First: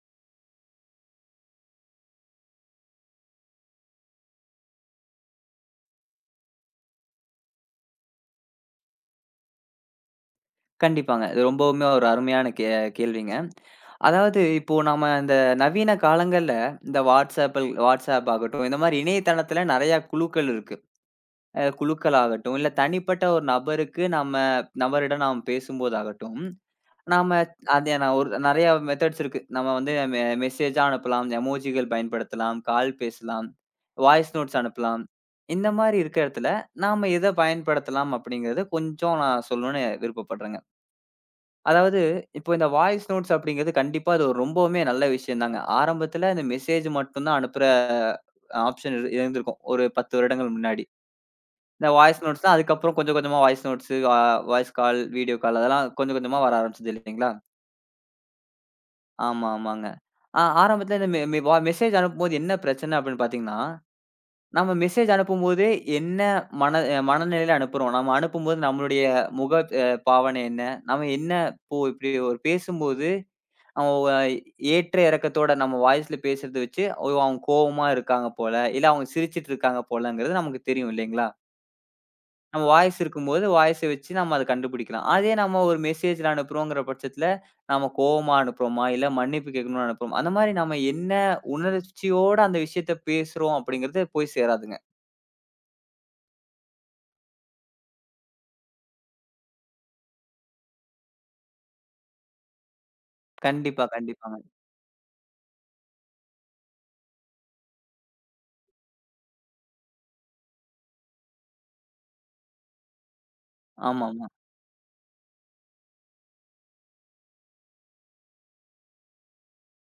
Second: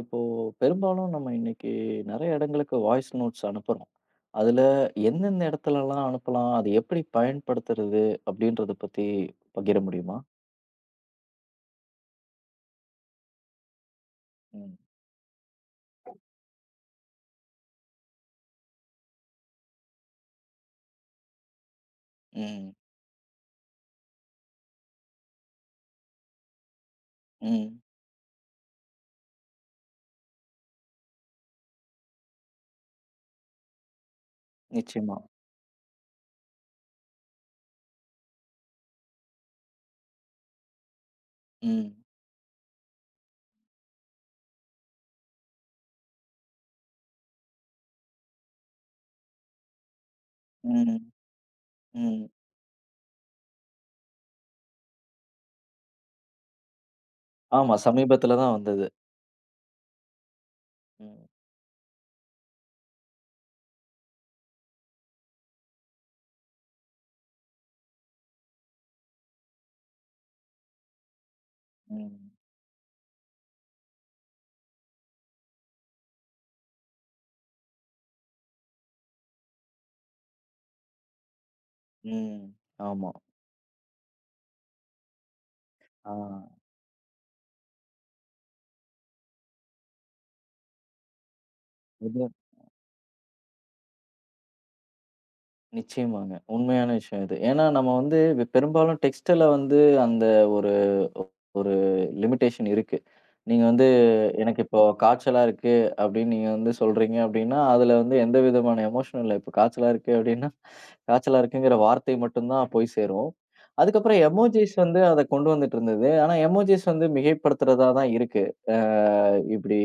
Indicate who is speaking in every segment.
Speaker 1: இப்போ பெரும்பாலும் நம்ம இன்னைக்கு நெறைய இடங்களுக்கு வாய்ஸ் நோட்ஸ் அனுப்புறோம். அதுல எந்தெந்த இடத்துலலாம் அனுப்பலாம்? அது எப்படி பயன்படுத்துறது? அப்படின்றத பத்தி பகிர முடியுமா?
Speaker 2: கண்டிப்பாங்க. இது ரொம்பவுமே ஒரு அருமையான கேள்விங்க. அதாவது இப்போ
Speaker 1: ம்.
Speaker 2: நம்ம இந்த நவீன காலங்கள்ல இந்த வாட்ஸ்அப்பில் வாட்ஸ்அப் ஆகட்டும், இந்த மாரி இணையதளத்துல நெறையா குழுக்கள் இருக்கு. குழுக்கள் ஆகட்டும், இல்ல
Speaker 1: ம்.
Speaker 2: தனிப்பட்ட ஒரு நபருக்கு நம்ம நபரிடம் நாம் பேசும்போதாகட்டும், நாம
Speaker 1: ம்.
Speaker 2: அது நான் ஒரு நெறையா மெத்தட்ஸ் இருக்கு. நம்ம வந்து மெசேஜா அனுப்பலாம், எமோஜிகள் பயன்படுத்தலாம், கால் பேசலாம், வாய்ஸ் நோட்ஸ் அனுப்பலாம்.
Speaker 1: நிச்சயமா.
Speaker 2: இந்த மாரி இருக்க இடத்துல நாம எத பயன்படுத்தலாம் அப்படிங்கிறத கொஞ்சம் நான் சொல்லணும்னு விருப்பப்படுறேங்க.
Speaker 1: ம்.
Speaker 2: அதாவது, இப்போ இந்த வாய்ஸ் நோட்ஸ் அப்படிங்கிறது கண்டிப்பா அது ஒரு ரொம்பவுமே நல்ல விஷயம் தாங்க. ஆரம்பத்துல இந்த மெசேஜ் மட்டும் தான் அனுப்புற ஆப்ஷன் இருந்திருக்கும். ஒரு 10 வருடங்கள் முன்னாடி.
Speaker 1: ம்.
Speaker 2: இந்த வாய்ஸ்
Speaker 1: ம்.
Speaker 2: நோட்ஸ் தான் அதுக்கப்புறம் கொஞ்சம் கொஞ்சமா voice notes, voice call, video call அதெல்லாம் கொஞ்சம் கொஞ்சமா வர ஆரம்பிச்சது இல்லைங்களா?
Speaker 1: ஆமா. சமீபத்துல தான் வந்தது.
Speaker 2: ஆமா, ஆமாங்க. ஆரம்பத்துல இந்த மெ
Speaker 1: ம்.
Speaker 2: மெ வா மெசேஜ் அனுப்பும்போது என்ன பிரச்சனை அப்படின்னு பார்த்தீங்கன்னா, நம்ம மெசேஜ் அனுப்பும்போதே என்ன மன அ மனநிலையில அனுப்புறோம்? நம்ம அனுப்பும்போது நம்மளுடைய முக அ பாவனை என்ன? நம்ம என்ன இப்போ இப்படி
Speaker 1: ம்.
Speaker 2: ஒரு பேசும்போது அவன் ஏற்ற இறக்கத்தோட நம்ம வாய்ஸ்ல பேசுறத வச்சு, ஓ! அவங்க கோவமா இருக்காங்க போல, இல்ல அவங்க சிரிச்சுட்டு இருக்காங்க போலங்கிறது நமக்கு தெரியும் இல்லைங்களா?
Speaker 1: ம்.
Speaker 2: நம்ம வாய்ஸ்
Speaker 1: ஆமா.
Speaker 2: இருக்கும்போது வாய்ஸ வச்சு நம்ம அத கண்டுபிடிக்கலாம். அதே நம்ம ஒரு
Speaker 1: ஆ.
Speaker 2: மெசேஜ்ல அனுப்புறோங்கிற பட்சத்துல, நம்ம கோவமா அனுப்புறோமா? இல்ல மன்னிப்பு கேட்கணும்னு அனுப்புறோமா? அந்த மாரி நம்ம என்ன
Speaker 1: இது
Speaker 2: உணர்ச்சியோட அந்த விஷயத்த பேசுறோம் அப்படிங்கிறது போய் சேராதுங்க.
Speaker 1: நிச்சயமாங்க. உண்மையான விஷயம் இது. ஏன்னா நம்ம வந்து பெரும்பாலும் டெக்ஸ்ட்ல வந்து அந்த ஒரு ஒரு லிமிட்டேஷன் இருக்கு. நீங்க
Speaker 2: கண்டிப்பா,
Speaker 1: வந்து
Speaker 2: கண்டிப்பாங்க.
Speaker 1: எனக்கு இப்போ காய்ச்சலா இருக்கு அப்படின்னு நீங்க வந்து சொல்றீங்க அப்படின்னா, அதுல வந்து எந்த விதமான எமோஷனும் இல்ல. இப்போ காய்ச்சலா இருக்கு அப்படின்னா, காய்ச்சலா இருக்குங்கிற வார்த்தை மட்டும் தான் போய் சேரும். அதுக்கப்புறம்
Speaker 2: ஆமாமா.
Speaker 1: எமோஜிஸ் வந்து அத கொண்டு வந்துட்டு இருந்தது. ஆனா எமோஜிஸ் வந்து மிகைப்படுத்துறதா தான் இருக்கு. அ இப்படி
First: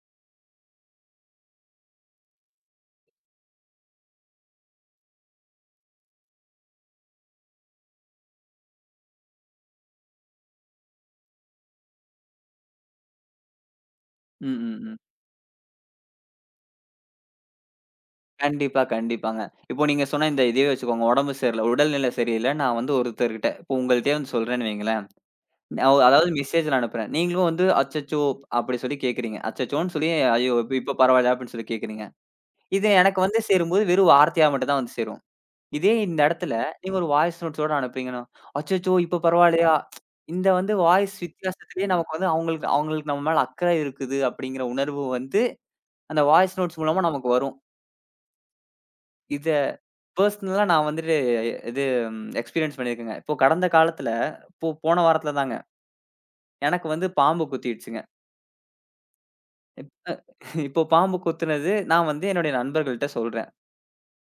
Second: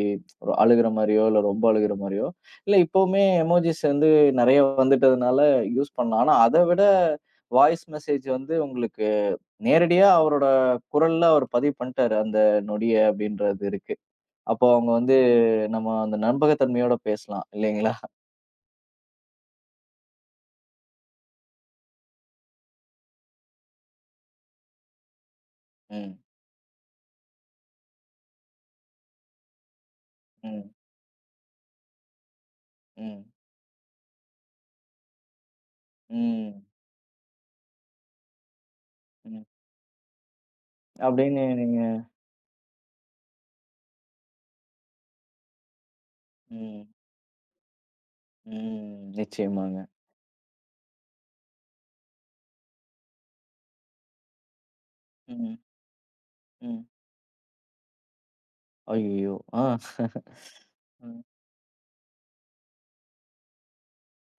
Speaker 1: ஒரு அழுகுற மாரியோ, இல்ல ரொம்ப அழுகுற மாரியோ, இல்ல இப்பவுமே எமோஜிஸ் வந்து நெறைய வந்துட்டதுனால யூஸ் பண்ணலாம். ஆனா அத விட வாய்ஸ் மெசேஜ் வந்து உங்களுக்கு நேரடியா அவரோட குரல்ல அவர் பதிவு பண்ணிட்டாரு, அந்த நொடிய அப்படின்றது இருக்கு.
Speaker 2: ம்,
Speaker 1: அப்போ
Speaker 2: ம்,
Speaker 1: அவங்க
Speaker 2: ம்.
Speaker 1: வந்து நம்ம அந்த நம்பகத்தன்மையோட பேசலாம் இல்லைங்களா?
Speaker 2: கண்டிப்பா, கண்டிப்பாங்க. இப்போ நீங்க சொன்ன இந்த இதே வச்சுக்கோங்க, உடம்பு சரியில்ல, உடல்நிலை சரியில்ல நான் வந்து ஒருத்தர்கிட்ட இப்போ உங்கள்ட்டயே வந்து சொல்றேன்னு வைங்களேன்.
Speaker 1: ம்,
Speaker 2: அதாவது மெசேஜ்ல அனுப்புறேன். நீங்களும் வந்து அச்சச்சோ! அப்படி சொல்லி கேட்கிறீங்க. அச்சச்சோன்னு சொல்லி ஐயோ!
Speaker 1: ம்,
Speaker 2: இப்ப இப்ப பரவாயில்ல அப்படின்னு சொல்லி கேட்கிறீங்க. இது எனக்கு
Speaker 1: ம்,
Speaker 2: வந்து சேரும்போது வெறும் வார்த்தையா மட்டும் தான் வந்து சேரும். இதே இந்த இடத்துல
Speaker 1: ம்,
Speaker 2: நீங்க ஒரு வாய்ஸ் நோட்ஸோட அனுப்புறீங்கன்னா, அச்சச்சோ! இப்ப
Speaker 1: ம்.
Speaker 2: பரவாயில்லையா? இந்த வந்து வாய்ஸ்
Speaker 1: அப்படின்னு நீங்க
Speaker 2: வித்தியாசத்திலேயே நமக்கு வந்து அவங்களுக்கு அவங்களுக்கு நம்ம மேல அக்கறை இருக்குது அப்படிங்கிற உணர்வு வந்து அந்த வாய்ஸ் நோட்ஸ்
Speaker 1: ம்,
Speaker 2: மூலமா நமக்கு வரும்.
Speaker 1: ம்.
Speaker 2: இத
Speaker 1: நிச்சயமாங்க.
Speaker 2: பெர்சனலா நான் வந்துட்டு இது எக்ஸ்பீரியன்ஸ் பண்ணியிருக்கேங்க. இப்போ கடந்த காலத்துல இப்போ போன வாரத்துல தாங்க
Speaker 1: ம், ம்.
Speaker 2: எனக்கு வந்து பாம்பு குத்திடுச்சுங்க.
Speaker 1: ஐயய்யோ! ஆ.
Speaker 2: இப்போ பாம்பு
Speaker 1: ம்,
Speaker 2: கொத்துனது நான் வந்து என்னுடைய நண்பர்கள்ட்ட சொல்றேன்.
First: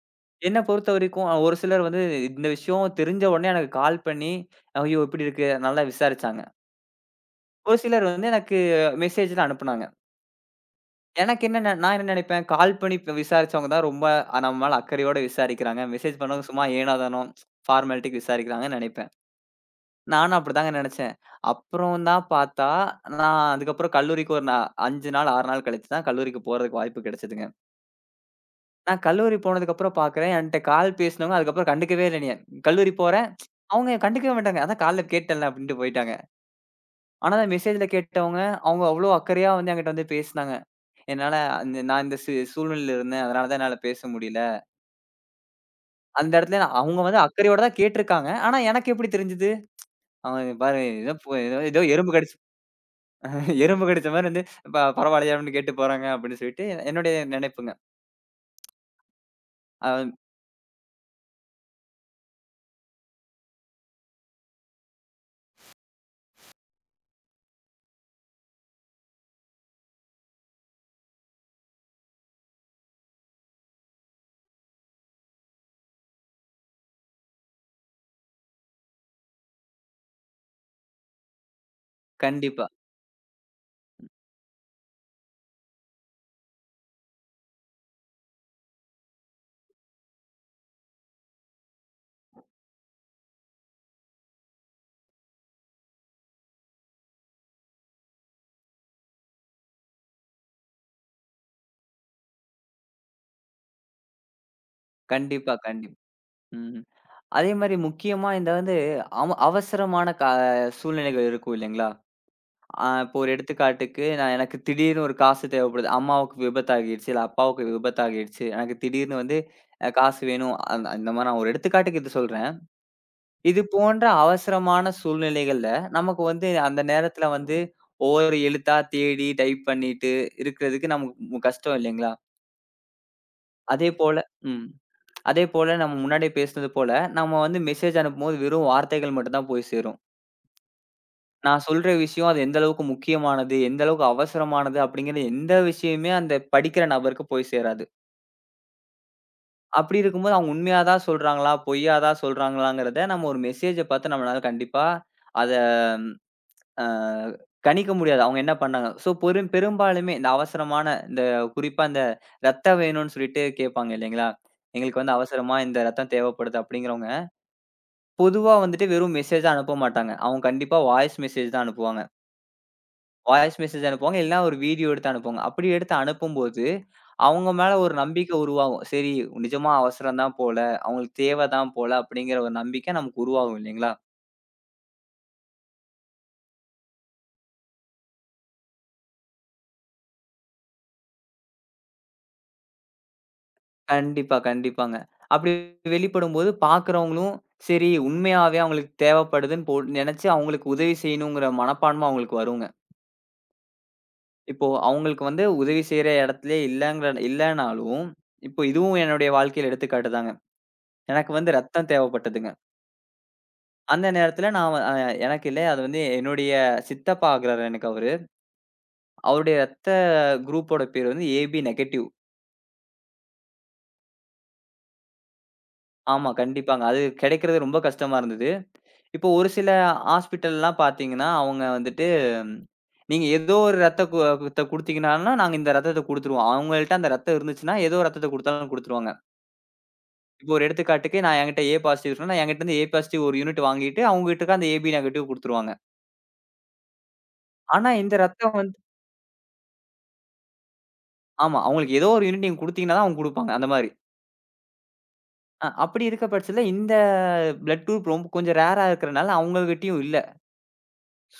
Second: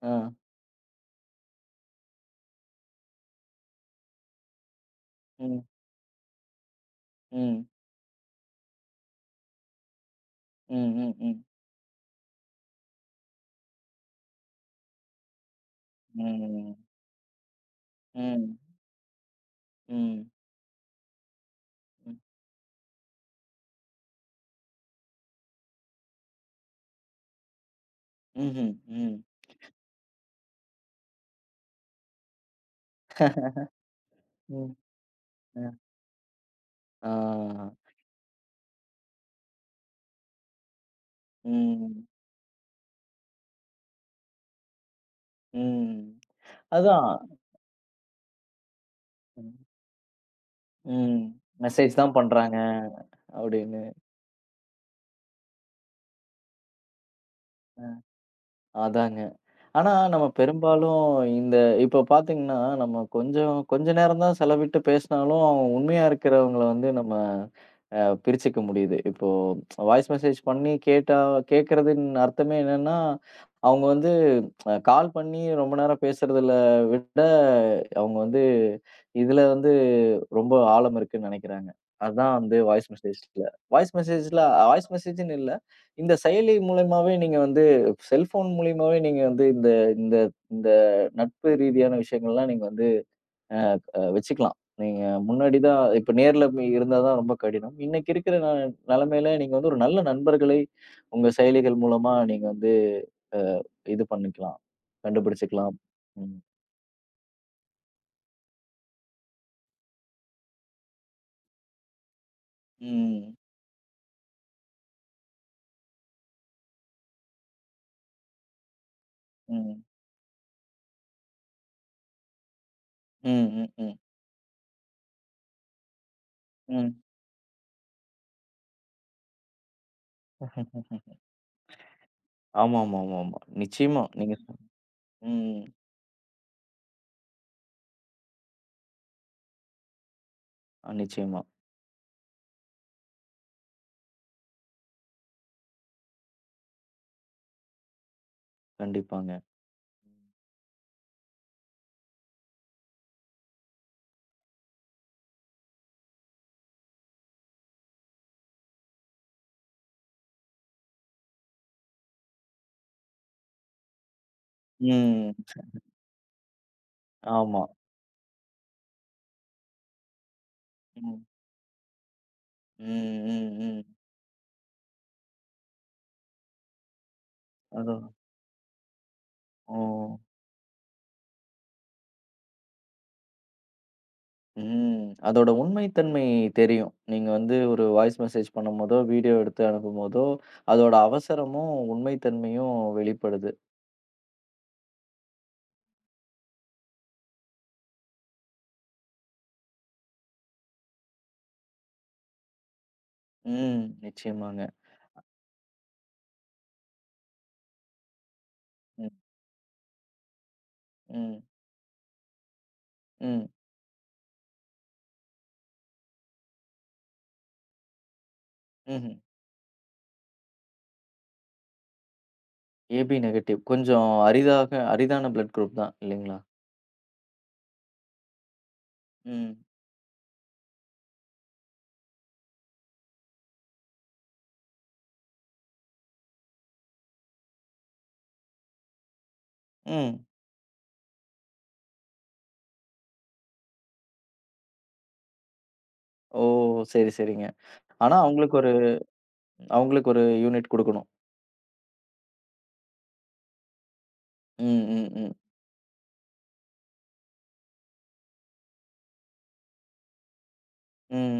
Speaker 1: ஆ.
Speaker 2: என்ன பொறுத்தவரைக்கும் ஒரு சிலர் வந்து இந்த விஷயம் தெரிஞ்ச உடனே எனக்கு கால் பண்ணி, "ஐயோ! இப்படி இருக்கு"
Speaker 1: ம்,
Speaker 2: நல்லா விசாரிச்சாங்க.
Speaker 1: ம்,
Speaker 2: ஒரு சிலர் வந்து எனக்கு மெசேஜ்ல அனுப்புனாங்க.
Speaker 1: ம், ம், ம்,
Speaker 2: எனக்கு என்ன நான் என்ன நினைப்பேன், கால் பண்ணி இப்ப விசாரிச்சவங்க தான் ரொம்ப நம்ம மேல அக்கறையோட விசாரிக்கிறாங்க. மெசேஜ் பண்ணவங்க சும்மா
Speaker 1: ம்,
Speaker 2: ஏனாதானம், ஃபார்மாலிட்டிக்கு
Speaker 1: ம்,
Speaker 2: விசாரிக்கிறாங்கன்னு நினைப்பேன்.
Speaker 1: ம்,
Speaker 2: நானும் அப்படிதாங்க நினைச்சேன். அப்புறம்
Speaker 1: ம்.
Speaker 2: தான் பார்த்தா, நான் அதுக்கப்புறம் கல்லூரிக்கு ஒரு நா 5 நாள், 6 நாள் கழிச்சு தான் கல்லூரிக்கு போறதுக்கு வாய்ப்பு கிடைச்சதுங்க.
Speaker 1: ம்ஹ்ம்.
Speaker 2: நான்
Speaker 1: ம்,
Speaker 2: கல்லூரி போனதுக்கப்புறம் பார்க்குறேன். என்ட்ட கால் பேசினவங்க அதுக்கப்புறம் கண்டுக்கவே இல்ல என்னைய. கல்லூரி போறேன். அவங்க கண்டுக்கவே மாட்டாங்க.
Speaker 1: ம்.
Speaker 2: அதான் கால்ல கேட்டேன்ல
Speaker 1: அ.
Speaker 2: அப்டின்ட்டு போயிட்டாங்க. ஆனா அந்த
Speaker 1: ஆ.
Speaker 2: மெசேஜ்ல கேட்டவங்க, அவங்க அவ்ளோ அக்கறையா வந்து என்கிட்ட வந்து பேசினாங்க. என்னால அந்த நான்
Speaker 1: ம்,
Speaker 2: இந்த சூழ்நிலையில இருந்தேன். அதனால தான் என்னால பேச முடியல.
Speaker 1: ம்.
Speaker 2: அந்த இடத்துல அவங்க
Speaker 1: அதான்.
Speaker 2: வந்து அக்கறையோட தான் கேட்டுருக்காங்க. ஆனா எனக்கு எப்டி தெரிஞ்சது? அவன் பாரு ஏதோ
Speaker 1: ம்.
Speaker 2: ஏதோ ஏதோ
Speaker 1: மெசேஜ்
Speaker 2: எறும்பு
Speaker 1: தான்
Speaker 2: கடிச்ச
Speaker 1: பண்றாங்க அப்படின்னு.
Speaker 2: எறும்பு கடிச்ச மாரி வந்து பரவாயில்லையா அப்டின்னு கேட்டு போறாங்க அப்டின்னு சொல்லிட்டு என்னுடைய நினைப்புங்க.
Speaker 1: அ அதாங்க. ஆனா,
Speaker 2: அ
Speaker 1: நம்ம பெரும்பாலும் இந்த இப்ப பார்த்தீங்கன்னா, நம்ம கொஞ்சம் கொஞ்ச நேரம் தான் செலவிட்டு பேசினாலும், உண்மையா இருக்கிறவங்கள வந்து நம்ம பிரிச்சுக்க முடியுது. இப்போ வாய்ஸ் மெசேஜ் பண்ணி கேட்டா கேட்கறதுன் அர்த்தமே என்னன்னா, அவங்க வந்து கால் பண்ணி ரொம்ப நேரம் பேசுறதுல விட, அவங்க வந்து இதுல வந்து ரொம்ப ஆழம் இருக்குன்னு நெனைக்கிறாங்க. அதான் வந்து
Speaker 2: கண்டிப்பா,
Speaker 1: வாய்ஸ் மெசேஜ்ல. வாய்ஸ் மெசேஜ்ல வாய்ஸ் மெசேஜ்ன்னு இல்ல. இந்த செயலி மூலியமாவே நீங்க வந்து செல்ஃபோன் மூலியமாவே நீங்க வந்து இந்த இந்த இந்த நட்பு ரீதியான விஷயங்கள்லாம் நீங்க வந்து அ அ வச்சுக்கலாம். நீங்க முன்னாடி தான் இப்ப நேர்ல போய் இருந்தா தான் ரொம்ப கடினம். இன்னைக்கு இருக்கிற நெலைமையில நீங்க வந்து ஒரு நல்ல நண்பர்களை உங்க செயலிகள் மூலமா நீங்க வந்து அ இது பண்ணிக்கலாம்.
Speaker 2: கண்டிப்பா,
Speaker 1: கண்டுபிடிச்சுக்கலாம்.
Speaker 2: கண்டிப்பா.
Speaker 1: ம்.
Speaker 2: ம். அதே மாரி முக்கியமா இந்த வந்து அவசரமான சூழ்நிலைகள் இருக்கும் இல்லைங்களா? இப்போ ஒரு
Speaker 1: ம்.
Speaker 2: எடுத்துக்காட்டுக்கு, நான் எனக்கு திடீர்னு ஒரு காசு தேவைப்படுது. அம்மாவுக்கு விபத்தாகிடுச்சு, இல்ல அப்பாவுக்கு விபத்தாகிடுச்சு. எனக்கு திடீர்னு வந்து
Speaker 1: ம்.
Speaker 2: காசு வேணும். அந்த அந்த மாரி நான் ஒரு எடுத்துக்காட்டுக்கு இது சொல்றேன்.
Speaker 1: ம்.
Speaker 2: இது
Speaker 1: ம். ம்.
Speaker 2: போன்ற அவசரமான சூழ்நிலைகள்ல, நமக்கு வந்து அந்த
Speaker 1: ம்.
Speaker 2: நேரத்துல வந்து ஒவ்வொரு எழுத்தா தேடி டைப் பண்ணிட்டு இருக்கிறதுக்கு நமக்கு கஷ்டம் இல்லைங்களா?
Speaker 1: ஆமாமாமாமா. நிச்சயமா.
Speaker 2: அதேபோல
Speaker 1: நீங்க சொ
Speaker 2: ம்.
Speaker 1: ம்.
Speaker 2: அதேபோல நம்ம முன்னாடியே பேசினது போல, நம்ம வந்து மெசேஜ் அனுப்பும்போது வெறும் வார்த்தைகள் மட்டும் தான் போய் சேரும்.
Speaker 1: நிச்சயமா.
Speaker 2: நான் சொல்ற விஷயம் அது எந்த அளவுக்கு முக்கியமானது, எந்த அளவுக்கு அவசரமானது அப்படிங்கிற எந்த விஷயமுமே அந்த படிக்கிற நபருக்கு போய் சேராது.
Speaker 1: கண்டிப்பாங்க.
Speaker 2: அப்படி இருக்கும்போது அவங்க உண்மையா தான் சொல்றாங்களா? பொய்யா தான் சொல்றாங்களாங்கிறத நம்ம ஒரு மெசேஜ பார்த்து நம்மளால கண்டிப்பா அத அ கணிக்க முடியாது. அவங்க என்ன பண்ணாங்க? ஸோ பெரும்பாலுமே இந்த அவசரமான இந்த குறிப்பா இந்த ரத்தம் வேணும்னு சொல்லிட்டு கேட்பாங்க இல்லைங்களா? எங்களுக்கு வந்து
Speaker 1: ம்.
Speaker 2: அவசரமா இந்த ரத்தம் தேவைப்படுது அப்படிங்கிறவங்க,
Speaker 1: ஆமா.
Speaker 2: பொதுவா வந்துட்டு வெறும் மெசேஜா அனுப்ப மாட்டாங்க. அவங்க கண்டிப்பா வாய்ஸ்
Speaker 1: ம்.
Speaker 2: மெசேஜ் தான் அனுப்புவாங்க.
Speaker 1: ம். ம்.
Speaker 2: வாய்ஸ் மெசேஜ்
Speaker 1: ம்.
Speaker 2: அனுப்புவாங்க. இல்லன்னா ஒரு வீடியோ எடுத்து அனுப்புவாங்க. அப்படி எடுத்து அனுப்பும்போது, அவங்க மேல ஒரு
Speaker 1: அதான்.
Speaker 2: நம்பிக்கை உருவாகும். சரி நிஜமா
Speaker 1: ஓ.
Speaker 2: அவசரம் தான் போல, அவங்களுக்கு தேவை தான் போல அப்படிங்கிற ஒரு நம்பிக்கை நமக்கு உருவாகும் இல்லைங்களா?
Speaker 1: ம். அதோட உண்மைத்தன்மை தெரியும். நீங்க வந்து ஒரு வாய்ஸ் மெசேஜ் பண்ணும்போதோ, வீடியோ எடுத்து அனுப்பும்போதோ, அதோட அவசரமும், உண்மைத்தன்மையும் வெளிப்படுது.
Speaker 2: கண்டிப்பா, கண்டிப்பாங்க. அப்படி வெளிப்படும்போது பார்க்குறவங்களும், சரி உண்மையாவே அவங்களுக்கு தேவைப்படுதுன்னு நெனச்சு அவங்களுக்கு உதவி செய்யணுங்கிற மனப்பான்மை அவங்களுக்கு வருங்க.
Speaker 1: ம். நிச்சயமாங்க.
Speaker 2: இப்போ அவங்களுக்கு வந்து உதவி செய்ற இடத்திலே இல்லங்கிற இல்லனாலும், இப்போ இதுவும்
Speaker 1: ம்,
Speaker 2: என்னுடைய வாழ்க்கையில எடுத்துக்காட்டு தாங்க. எனக்கு
Speaker 1: ம்,
Speaker 2: வந்து ரத்தம் தேவைப்பட்டதுங்க.
Speaker 1: ம்,
Speaker 2: அந்த நேரத்துல நான் எனக்கு இல்ல. அது வந்து என்னுடைய சித்தப்பா ஆகுறாரு எனக்கு அவரு.
Speaker 1: ம்ஹ்ம்.
Speaker 2: அவருடைய குரூப்போட பேர் வந்து ஏபி நெகட்டிவ்.
Speaker 1: AB negative. கொஞ்சம் அரிதான பிளட் குரூப் தான்
Speaker 2: ஆமா,
Speaker 1: இல்லைங்களா?
Speaker 2: கண்டிப்பாங்க. அது கிடைக்கிறது ரொம்ப கஷ்டமா இருந்தது. இப்போ ஒரு
Speaker 1: ம்,
Speaker 2: சில ஹாஸ்பிட்டல்லாம் பார்த்தீங்கன்னா, அவங்க வந்துட்டு ம், நீங்க ஏதோ ஒரு ரத்த குடுத்தீங்கனான்னா, நாங்க இந்த ரத்தத்த குடுத்துருவோம். அவங்கள்ட்ட அந்த ரத்தம் இருந்துச்சுன்னா, ஏதோ ரத்தத்த குடுத்தாலும் குடுத்துருவாங்க.
Speaker 1: ம்.
Speaker 2: இப்போ ஒரு எடுத்துக்காட்டுக்கு நான் என்கிட்ட ஏ பாசிட்டிவ் இருக்குன்னா, நான் என்கிட்ட இருந்து ஏ பாசிட்டிவ் ஒரு யூனிட் வாங்கிட்டு, அவங்ககிட்டக்க அந்த ஏபி நெகட்டிவ் குடுத்துருவாங்க.
Speaker 1: ஓ! சரி, சரிங்க.
Speaker 2: ஆனா இந்த
Speaker 1: ஆனா
Speaker 2: ரத்தம்
Speaker 1: அவங்களுக்கு ஒரு
Speaker 2: வந்து
Speaker 1: அவங்களுக்கு ஒரு யூனிட் குடுக்கணும்.
Speaker 2: ஆமா. அவங்களுக்கு ஏதோ ஒரு யூனிட் நீங்க குடுத்தீங்கன்னா தான் அவங்க குடுப்பாங்க. அந்த மாரி.
Speaker 1: ம், ம், ம்,
Speaker 2: அப்படி இருக்க பட்சத்தில இந்த பிளட் குரூப் ரொம்ப கொஞ்சம் ரேரா இருக்கிறனால அவங்ககிட்டயும் இல்ல.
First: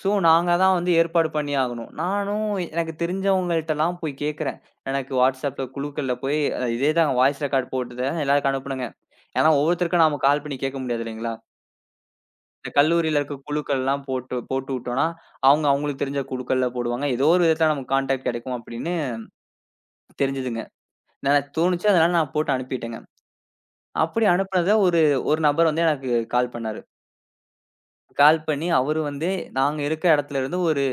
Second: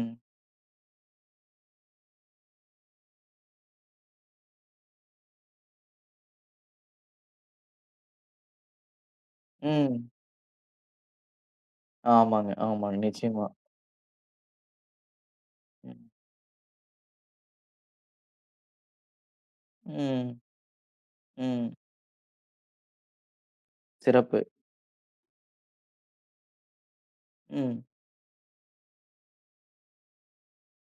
Speaker 2: ஸோ நாங்க தான் வந்து ஏற்பாடு பண்ணி ஆகணும். நானும் எனக்கு தெரிஞ்சவங்கள்ட்டலாம் போய் கேட்கிறேன். எனக்கு WhatsAppல குழுக்கள்ல போய் இதே தான் வாய்ஸ் ரெக்கார்ட் போட்டத எல்லாருக்கும் அனுப்புனங்க. ஏன்னா ஒவ்வொருத்தருக்கும்
Speaker 1: ம்.
Speaker 2: நாம கால் பண்ணி கேட்க முடியாது இல்லைங்களா?
Speaker 1: ஆமாங்க,
Speaker 2: இந்த
Speaker 1: ஆமாங்க.
Speaker 2: கல்லூரியில இருக்க
Speaker 1: நிச்சயமா.
Speaker 2: குழுக்கள்லாம் போட்டு போட்டு விட்டோம்னா, அவங்க
Speaker 1: ம்,
Speaker 2: அவங்களுக்கு தெரிஞ்ச குழுக்கள்ல போடுவாங்க. ஏதோ ஒரு விதத்தில நமக்கு கான்டாக்ட் கிடைக்கும் அப்படின்னு
Speaker 1: ம்,
Speaker 2: தெரிஞ்சுதுங்க. நான்
Speaker 1: ம்.
Speaker 2: தோணுச்சு அதனால நான் போட்டு அனுப்பிட்டேங்க. அப்படி
Speaker 1: சிறப்பு.
Speaker 2: அனுப்புனத ஒரு ஒரு நபர் வந்து எனக்கு கால் பண்ணாரு.
Speaker 1: ம்,
Speaker 2: கால் பண்ணி அவரு வந்து நாங்க இருக்க இடத்துல இருந்து ஒரு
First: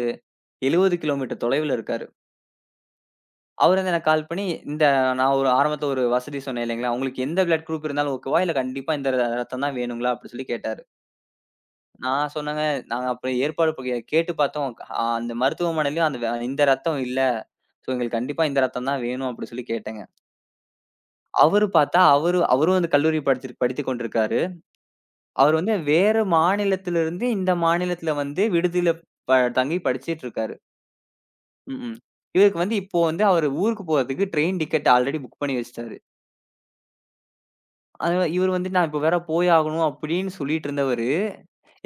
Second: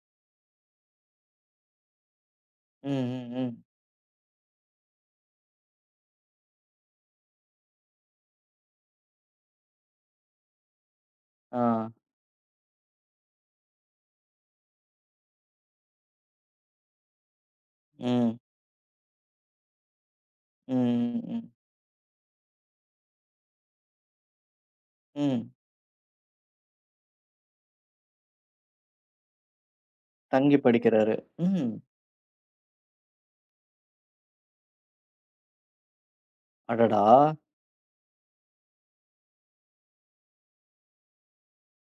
Speaker 2: 70 கிலோமீட்டர் தொலைவுல இருக்காரு.
Speaker 1: ம், ம், ம்.
Speaker 2: அவரு வந்து எனக்கு கால் பண்ணி, இந்த நான் ஒரு ஆரம்பத்துல ஒரு வசதி சொன்னேன் இல்லைங்களா? உங்களுக்கு எந்த பிளட் குரூப் இருந்தாலும் ஓகேவா? இல்ல கண்டிப்பா இந்த ரத்தம் தான் வேணுங்களா? அப்படின்னு சொல்லி கேட்டாரு.
Speaker 1: ஆ.
Speaker 2: நான் சொன்னேங்க, நாங்க அப்புறம் ஏற்பாடு ப கேட்டு பார்த்தோம். அந்த மருத்துவமனையிலயும் அந்த இந்த ரத்தம் இல்ல. ஸோ எங்களுக்கு
Speaker 1: ம்.
Speaker 2: கண்டிப்பா இந்த ரத்தம் தான் வேணும் அப்படின்னு சொல்லி கேட்டேங்க.
Speaker 1: ம். ம்.
Speaker 2: அவரு பார்த்தா அவரு அவரும் வந்து கல்லூரி படித்துக் கொண்டிருக்காரு.
Speaker 1: ம்.
Speaker 2: அவரு வந்து வேற மாநிலத்திலிருந்து இந்த மாநிலத்தில வந்து விடுதியில ப தங்கி படிச்சிட்டு இருக்காரு.
Speaker 1: தங்கி படிக்கிறாரு. ம்.
Speaker 2: ம்ஹ்ம். இவருக்கு வந்து இப்போ வந்து அவரு ஊருக்கு போறதுக்கு ட்ரெயின் டிக்கெட் ஆல்ரெடி புக் பண்ணி வச்சுட்டாரு.
Speaker 1: அடடா!
Speaker 2: அதனால இவரு வந்து நான் இப்போ வேற போய் ஆகணும் அப்படின்னு சொல்லிட்டு இருந்தவரு,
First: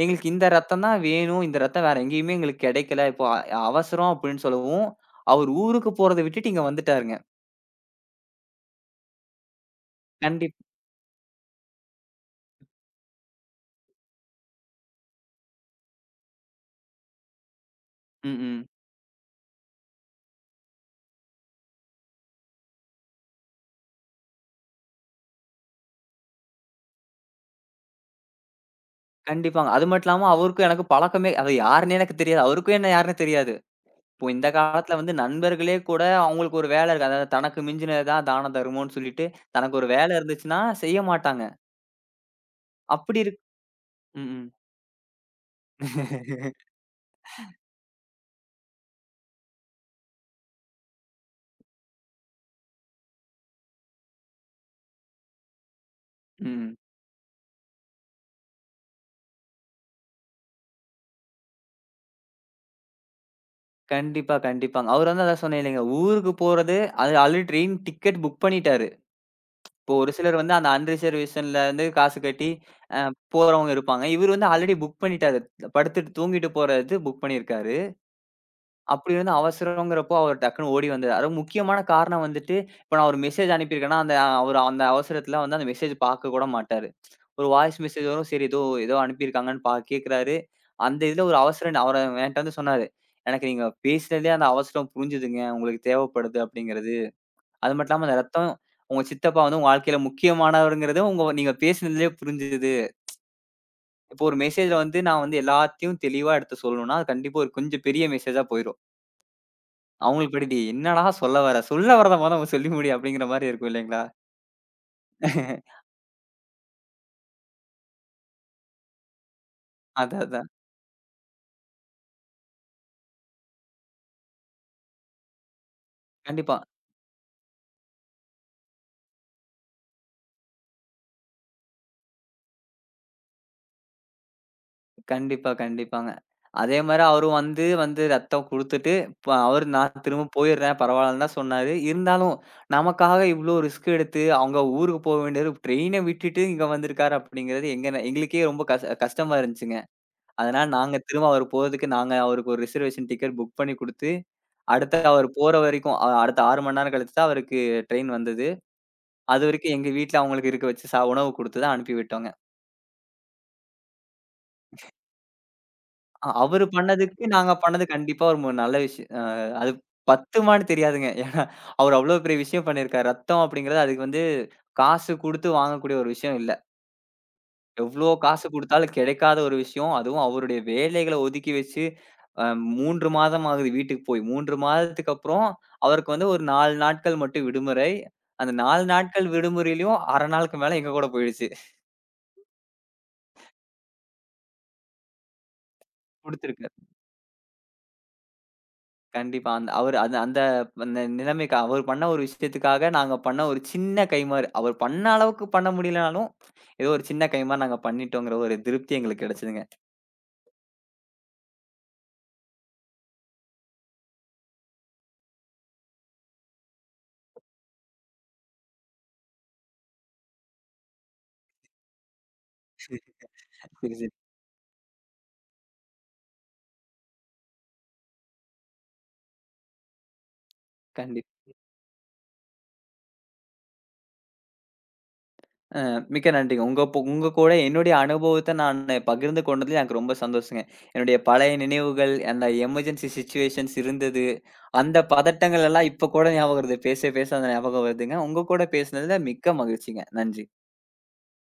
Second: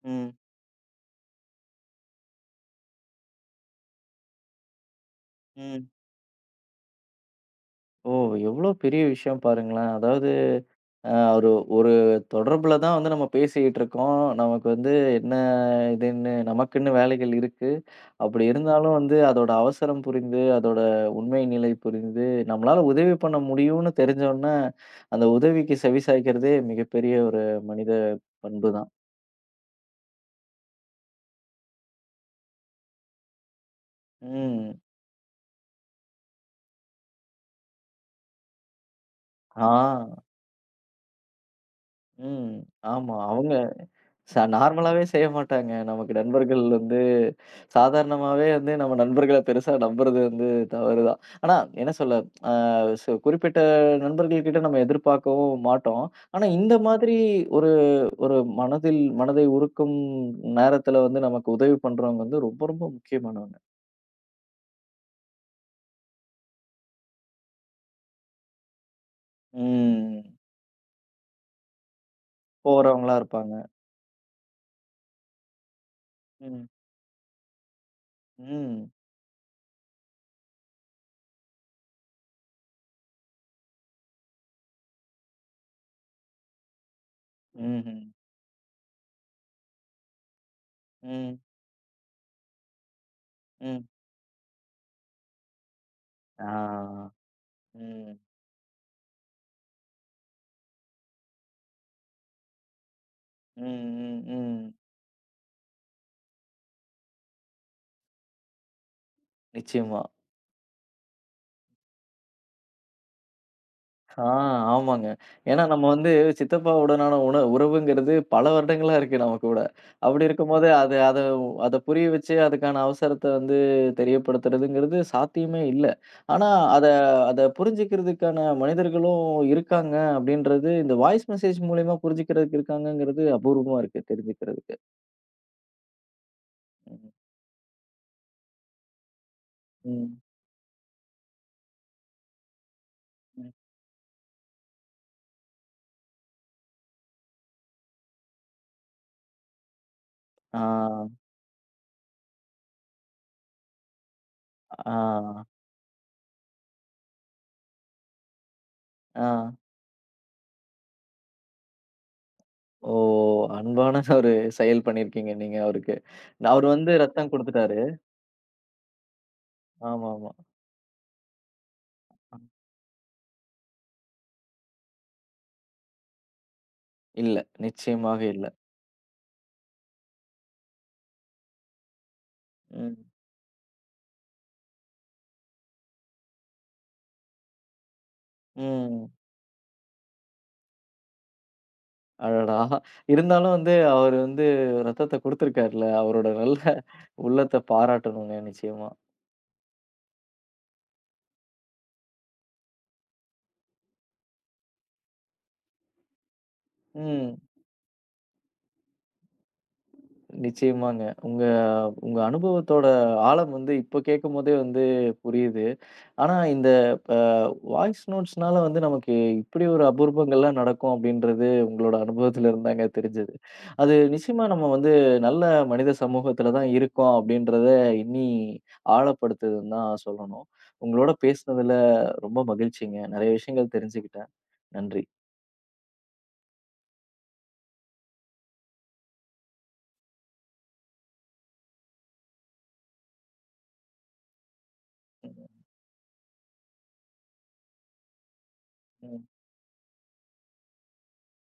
Speaker 2: எங்களுக்கு
Speaker 1: ம்.
Speaker 2: இந்த ரத்தம் தான் வேணும். இந்த ரத்தம் வேற எங்கேயுமே எங்களுக்கு கிடைக்கல. இப்போ அவசரம் அப்படின்னு சொல்லவும், அவர்
Speaker 1: ம்.
Speaker 2: ஊருக்கு போறத விட்டுட்டு இங்க வந்துட்டாருங்க.
Speaker 1: ஓ! எவ்ளோ பெரிய விஷயம் பாருங்களேன். அதாவது
Speaker 2: கண்டிப்
Speaker 1: அ ஒரு ஒரு தொடர்புல தான் வந்து நம்ம பேசிக்கிட்டு இருக்கோம். நமக்கு வந்து என்ன இதுன்னு நமக்குன்னு வேலைகள் இருக்கு. அப்படி
Speaker 2: ம்ஹ்ம்.
Speaker 1: இருந்தாலும் வந்து அதோட அவசரம் புரிந்து, அதோட உண்மை நிலை புரிந்து, நம்மளால உதவி பண்ண முடியும்னு தெரிஞ்சோனே, அந்த உதவிக்கு செவிசாய்க்கிறதே மிகப்பெரிய ஒரு மனித பண்பு தான்.
Speaker 2: கண்டிப்பாங்க. அது மட்டும் இல்லாம அவருக்கும் எனக்கும் பழக்கமே அது யாருன்னே எனக்கு தெரியாது. அவருக்கும் என்ன யாருன்னு தெரியாது. இப்போ இந்த
Speaker 1: ம்.
Speaker 2: காலத்துல வந்து நண்பர்களே கூட அவங்களுக்கு ஒரு வேலை இருக்கு. அதாவது தனக்கு மிஞ்சினது தான் தான தருமம்னு சொல்லிட்டு, தனக்கு ஒரு வேலை
Speaker 1: ஆ.
Speaker 2: இருந்துச்சுன்னா செய்ய மாட்டாங்க.
Speaker 1: ம். ஆமா.
Speaker 2: அப்படி இருக்
Speaker 1: அவங்க
Speaker 2: ம்ஹ்ம்.
Speaker 1: நார்மலாவே செய்ய மாட்டாங்க. நமக்கு நண்பர்கள் வந்து சாதாரணமாவே வந்து நம்ம நண்பர்கள பெருசா நம்புறது வந்து தவறு தான். ஆனா என்ன சொல்ல அ குறிப்பிட்ட நண்பர்கள் கிட்ட நம்ம எதிர்பார்க்கவும் மாட்டோம். ஆனா
Speaker 2: ம்.
Speaker 1: இந்த மாதிரி ஒரு ஒரு மனதில் மனதை உருக்கும் நேரத்துல வந்து நமக்கு உதவி பண்றவங்க வந்து ரொம்ப ரொம்ப முக்கியமானவங்க.
Speaker 2: கண்டிப்பா, கண்டிப்பாங்க. அவரு வந்து அதான் சொன்னேன் இல்லைங்க. ஊருக்கு போறது அது ஆல்ரெடி ட்ரெயின் டிக்கெட் புக் பண்ணிட்டாரு. இப்போ ஒரு
Speaker 1: ம்.
Speaker 2: சிலர் வந்து அந்த அன்ரிசர்வேஷன்ல வந்து காசு கட்டி
Speaker 1: போறவங்களா இருப்பாங்க.
Speaker 2: போறவங்க இருப்பாங்க. இவரு வந்து ஆல்ரெடி புக் பண்ணிட்டாரு. படுத்துட்டு தூங்கிட்டு
Speaker 1: ம்.
Speaker 2: போறது புக் பண்ணியிருக்காரு.
Speaker 1: ம்.
Speaker 2: அப்படி இருந்த அவசரங்கிறப்போ அவர் டக்குன்னு ஓடி வந்தாரு. அதுவும் முக்கியமான காரணம் வந்துட்டு, இப்ப நான் ஒரு மெசேஜ் அனுப்பியிருக்கேன்னா, அந்த அவரு அந்த அவசரத்துல வந்து அந்த மெசேஜ் பார்க்க கூட மாட்டாரு. ஒரு வாய்ஸ்
Speaker 1: ம்ஹ்ம்.
Speaker 2: மெசேஜ் வரும். சரி ஏதோ ஏதோ அனுப்பியிருக்காங்கன்னு கேட்கிறாரு. அந்த இதுல ஒரு
Speaker 1: ம்.
Speaker 2: அவசரம் அவரு என்ட்ட வந்து சொன்னாரு. "எனக்கு நீங்க
Speaker 1: ம்.
Speaker 2: பேசினதே அந்த அவசரம் புரிஞ்சுதுங்க. உங்களுக்கு தேவைப்படுது
Speaker 1: ஆ.
Speaker 2: அப்படிங்கிறது. அது மட்டும் இல்லாம அந்த
Speaker 1: ம்.
Speaker 2: ரத்தம் உங்க சித்தப்பா வந்து உங்க வாழ்க்கையில முக்கியமானவருங்கிறது உங்க நீங்க பேசினதிலயே புரிஞ்சுது.
Speaker 1: ம். ம்.
Speaker 2: இப்போ ஒரு
Speaker 1: ம்.
Speaker 2: மெசேஜ்ல வந்து நான் வந்து எல்லாத்தையும் தெளிவா எடுத்து சொல்லணும்னா, அது கண்டிப்பா ஒரு கொஞ்சம் பெரிய மெசேஜா போயிரும்."
Speaker 1: நிச்சயமா.
Speaker 2: அவங்களுக்கு படிடி "என்னடா சொல்ல வர? சொல்ல வரத மொத அவன் சொல்லி முடி" அப்படிங்கிற மாரி இருக்கும் இல்லைங்களா?
Speaker 1: ஆ, ஆமாங்க. ஏன்னா நம்ம வந்து சித்தப்பாவுடனான உறவுங்கிறது பல வருடங்களா இருக்கு நம்ம கூட.
Speaker 2: அதான்,
Speaker 1: அப்படி
Speaker 2: அதான்.
Speaker 1: இருக்கும்போது அது அத அத புரிய வச்சு அதுக்கான அவசரத்த வந்து தெரியப்படுத்துறதுங்கிறது சாத்தியமே இல்ல. ஆனா
Speaker 2: கண்டிப்பா.
Speaker 1: அத அத புரிஞ்சுக்கிறதுக்கான மனிதர்களும் இருக்காங்க அப்படின்றது இந்த வாய்ஸ் மெசேஜ் மூலியமா புரிஞ்சுக்கிறதுக்கு இருக்காங்கங்கிறது அபூர்வமா இருக்கு தெரிஞ்சுக்கிறதுக்கு.
Speaker 2: கண்டிப்பா, கண்டிப்பாங்க. அதே மாரி அவரும் வந்து வந்து ரத்தம் குடுத்துட்டு, இப்ப அவரு "நான்
Speaker 1: ம்,
Speaker 2: திரும்ப போயிடுறேன், பரவால்லன்னு" தான் சொன்னாரு. இருந்தாலும், நமக்காக
Speaker 1: ம்.
Speaker 2: இவ்ளோ ரிஸ்க் எடுத்து, அவங்க ஊருக்கு போக வேண்டியது ட்ரெயின விட்டுட்டு இங்க வந்திருக்காரு அப்படிங்கிறது எங்க எங்களுக்கே ரொம்ப கஷ்டமா இருந்துச்சுங்க.
Speaker 1: ஆ,
Speaker 2: அதனால நாங்க திரும்ப அவரு போறதுக்கு நாங்க அவருக்கு ஒரு ரிசர்வேஷன் டிக்கெட் புக் பண்ணி குடுத்து, அடுத்த அவரு
Speaker 1: ஆ,
Speaker 2: போற வரைக்கும், அடுத்த 6 மணி நேரம் கழிச்சு தான் அவருக்கு ட்ரெயின் வந்தது.
Speaker 1: ஆ.
Speaker 2: அதுவரைக்கும் எங்க வீட்ல அவங்களுக்கு இருக்க வச்சு உணவு குடுத்து தான் அனுப்பி விட்டோங்க.
Speaker 1: ஓ! அன்பான ஒரு செயல் பண்ணியிருக்கீங்க நீங்க அவருக்கு.
Speaker 2: அவரு
Speaker 1: அவரு வந்து
Speaker 2: பண்ணதுக்கு,
Speaker 1: ரத்தம்
Speaker 2: நாங்க
Speaker 1: குடுத்துட்டாரு.
Speaker 2: பண்ணது கண்டிப்பா ஒரு மு நல்ல விஷயம். அது
Speaker 1: ஆமாமா.
Speaker 2: பத்துமான்னு தெரியாதுங்க. ஏன்னா, அவரு அவ்ளோ பெரிய விஷயம் பண்ணியிருக்காரு. ரத்தம் அப்படிங்கிறது அதுக்கு வந்து காசு குடுத்து வாங்கக்கூடிய ஒரு விஷயம் இல்ல.
Speaker 1: இல்ல.
Speaker 2: எவ்ளோ
Speaker 1: நிச்சயமாக இல்ல.
Speaker 2: காசு குடுத்தாலும் கிடைக்காத ஒரு விஷயம். அதுவும் அவருடைய வேலைகள ஒதுக்கி வச்சு, அ 3
Speaker 1: ம்.
Speaker 2: மாதம் ஆகுது வீட்டுக்கு போய். 3 மாதத்துக்கு அப்புறம் அவருக்கு வந்து ஒரு 4 நாட்கள் மட்டும் விடுமுறை. அந்த 4
Speaker 1: ம்.
Speaker 2: நாட்கள் விடுமுறையிலயும் 1/2 நாளுக்கு மேல எங்க கூட போயிடுச்சு.
Speaker 1: அடடா! இருந்தாலும் வந்து அவரு வந்து ரத்தத்த குடுத்துருக்காருல்ல. அவரோட நல்ல
Speaker 2: குடுத்துருக்க
Speaker 1: உள்ளத்த பாராட்டணுங்க நிச்சயமா.
Speaker 2: கண்டிப்பா. அந்த அவரு அந்த அந்த அந்த நிலைமைக்கு அவர் பண்ண ஒரு விஷயத்துக்காக நாங்க பண்ண ஒரு சின்ன கைமாறு. அவர் பண்ண அளவுக்கு பண்ண முடியலனாலும், ஏதோ ஒரு சின்ன
Speaker 1: ம்.
Speaker 2: கைமாறு நாங்க பண்ணிட்டோங்கிற ஒரு திருப்தி எங்களுக்கு கிடைச்சதுங்க.
Speaker 1: நிச்சயமாங்க. உங்க உங்க அனுபவத்தோட ஆழம் வந்து இப்ப கேட்கும்போதே வந்து புரியுது. ஆனா, இந்த அ வாய்ஸ் நோட்ஸ்னால வந்து நமக்கு இப்படி ஒரு அபூர்வங்கள்லாம் நடக்கும் அப்படின்றது உங்களோட அனுபவத்துல இருந்தாங்க தெரிஞ்சது.
Speaker 2: சரி,
Speaker 1: அது
Speaker 2: சரி.
Speaker 1: நிச்சயமா நம்ம வந்து நல்ல மனித சமூகத்துல தான் இருக்கோம் அப்படின்றத இன்னி ஆழப்படுத்துதுன்னு தான் சொல்லணும். உங்களோட
Speaker 2: கண்டிப்
Speaker 1: பேசினதுல ரொம்ப மகிழ்ச்சிங்க. நெறைய விஷயங்கள் தெரிஞ்சுக்கிட்டேன். நன்றி.
Speaker 2: அ மிக்க நன்றிங்க. உங்க உங்க கூட என்னுடைய அனுபவத்த நானு பகிர்ந்து கொண்டதுல எனக்கு ரொம்ப சந்தோஷங்க. என்னுடைய பழைய நினைவுகள், அந்த எமர்ஜென்சி சிச்சுவேஷன்ஸ் இருந்தது. அந்த பதட்டங்கள் எல்லாம் இப்ப கூட ஞாபகம் வருது. பேச, பேச அந்த ஞாபகம் வருதுங்க. உங்க கூட பேசினதுல
Speaker 1: ம்.
Speaker 2: மிக்க மகிழ்ச்சிங்க. நன்றி.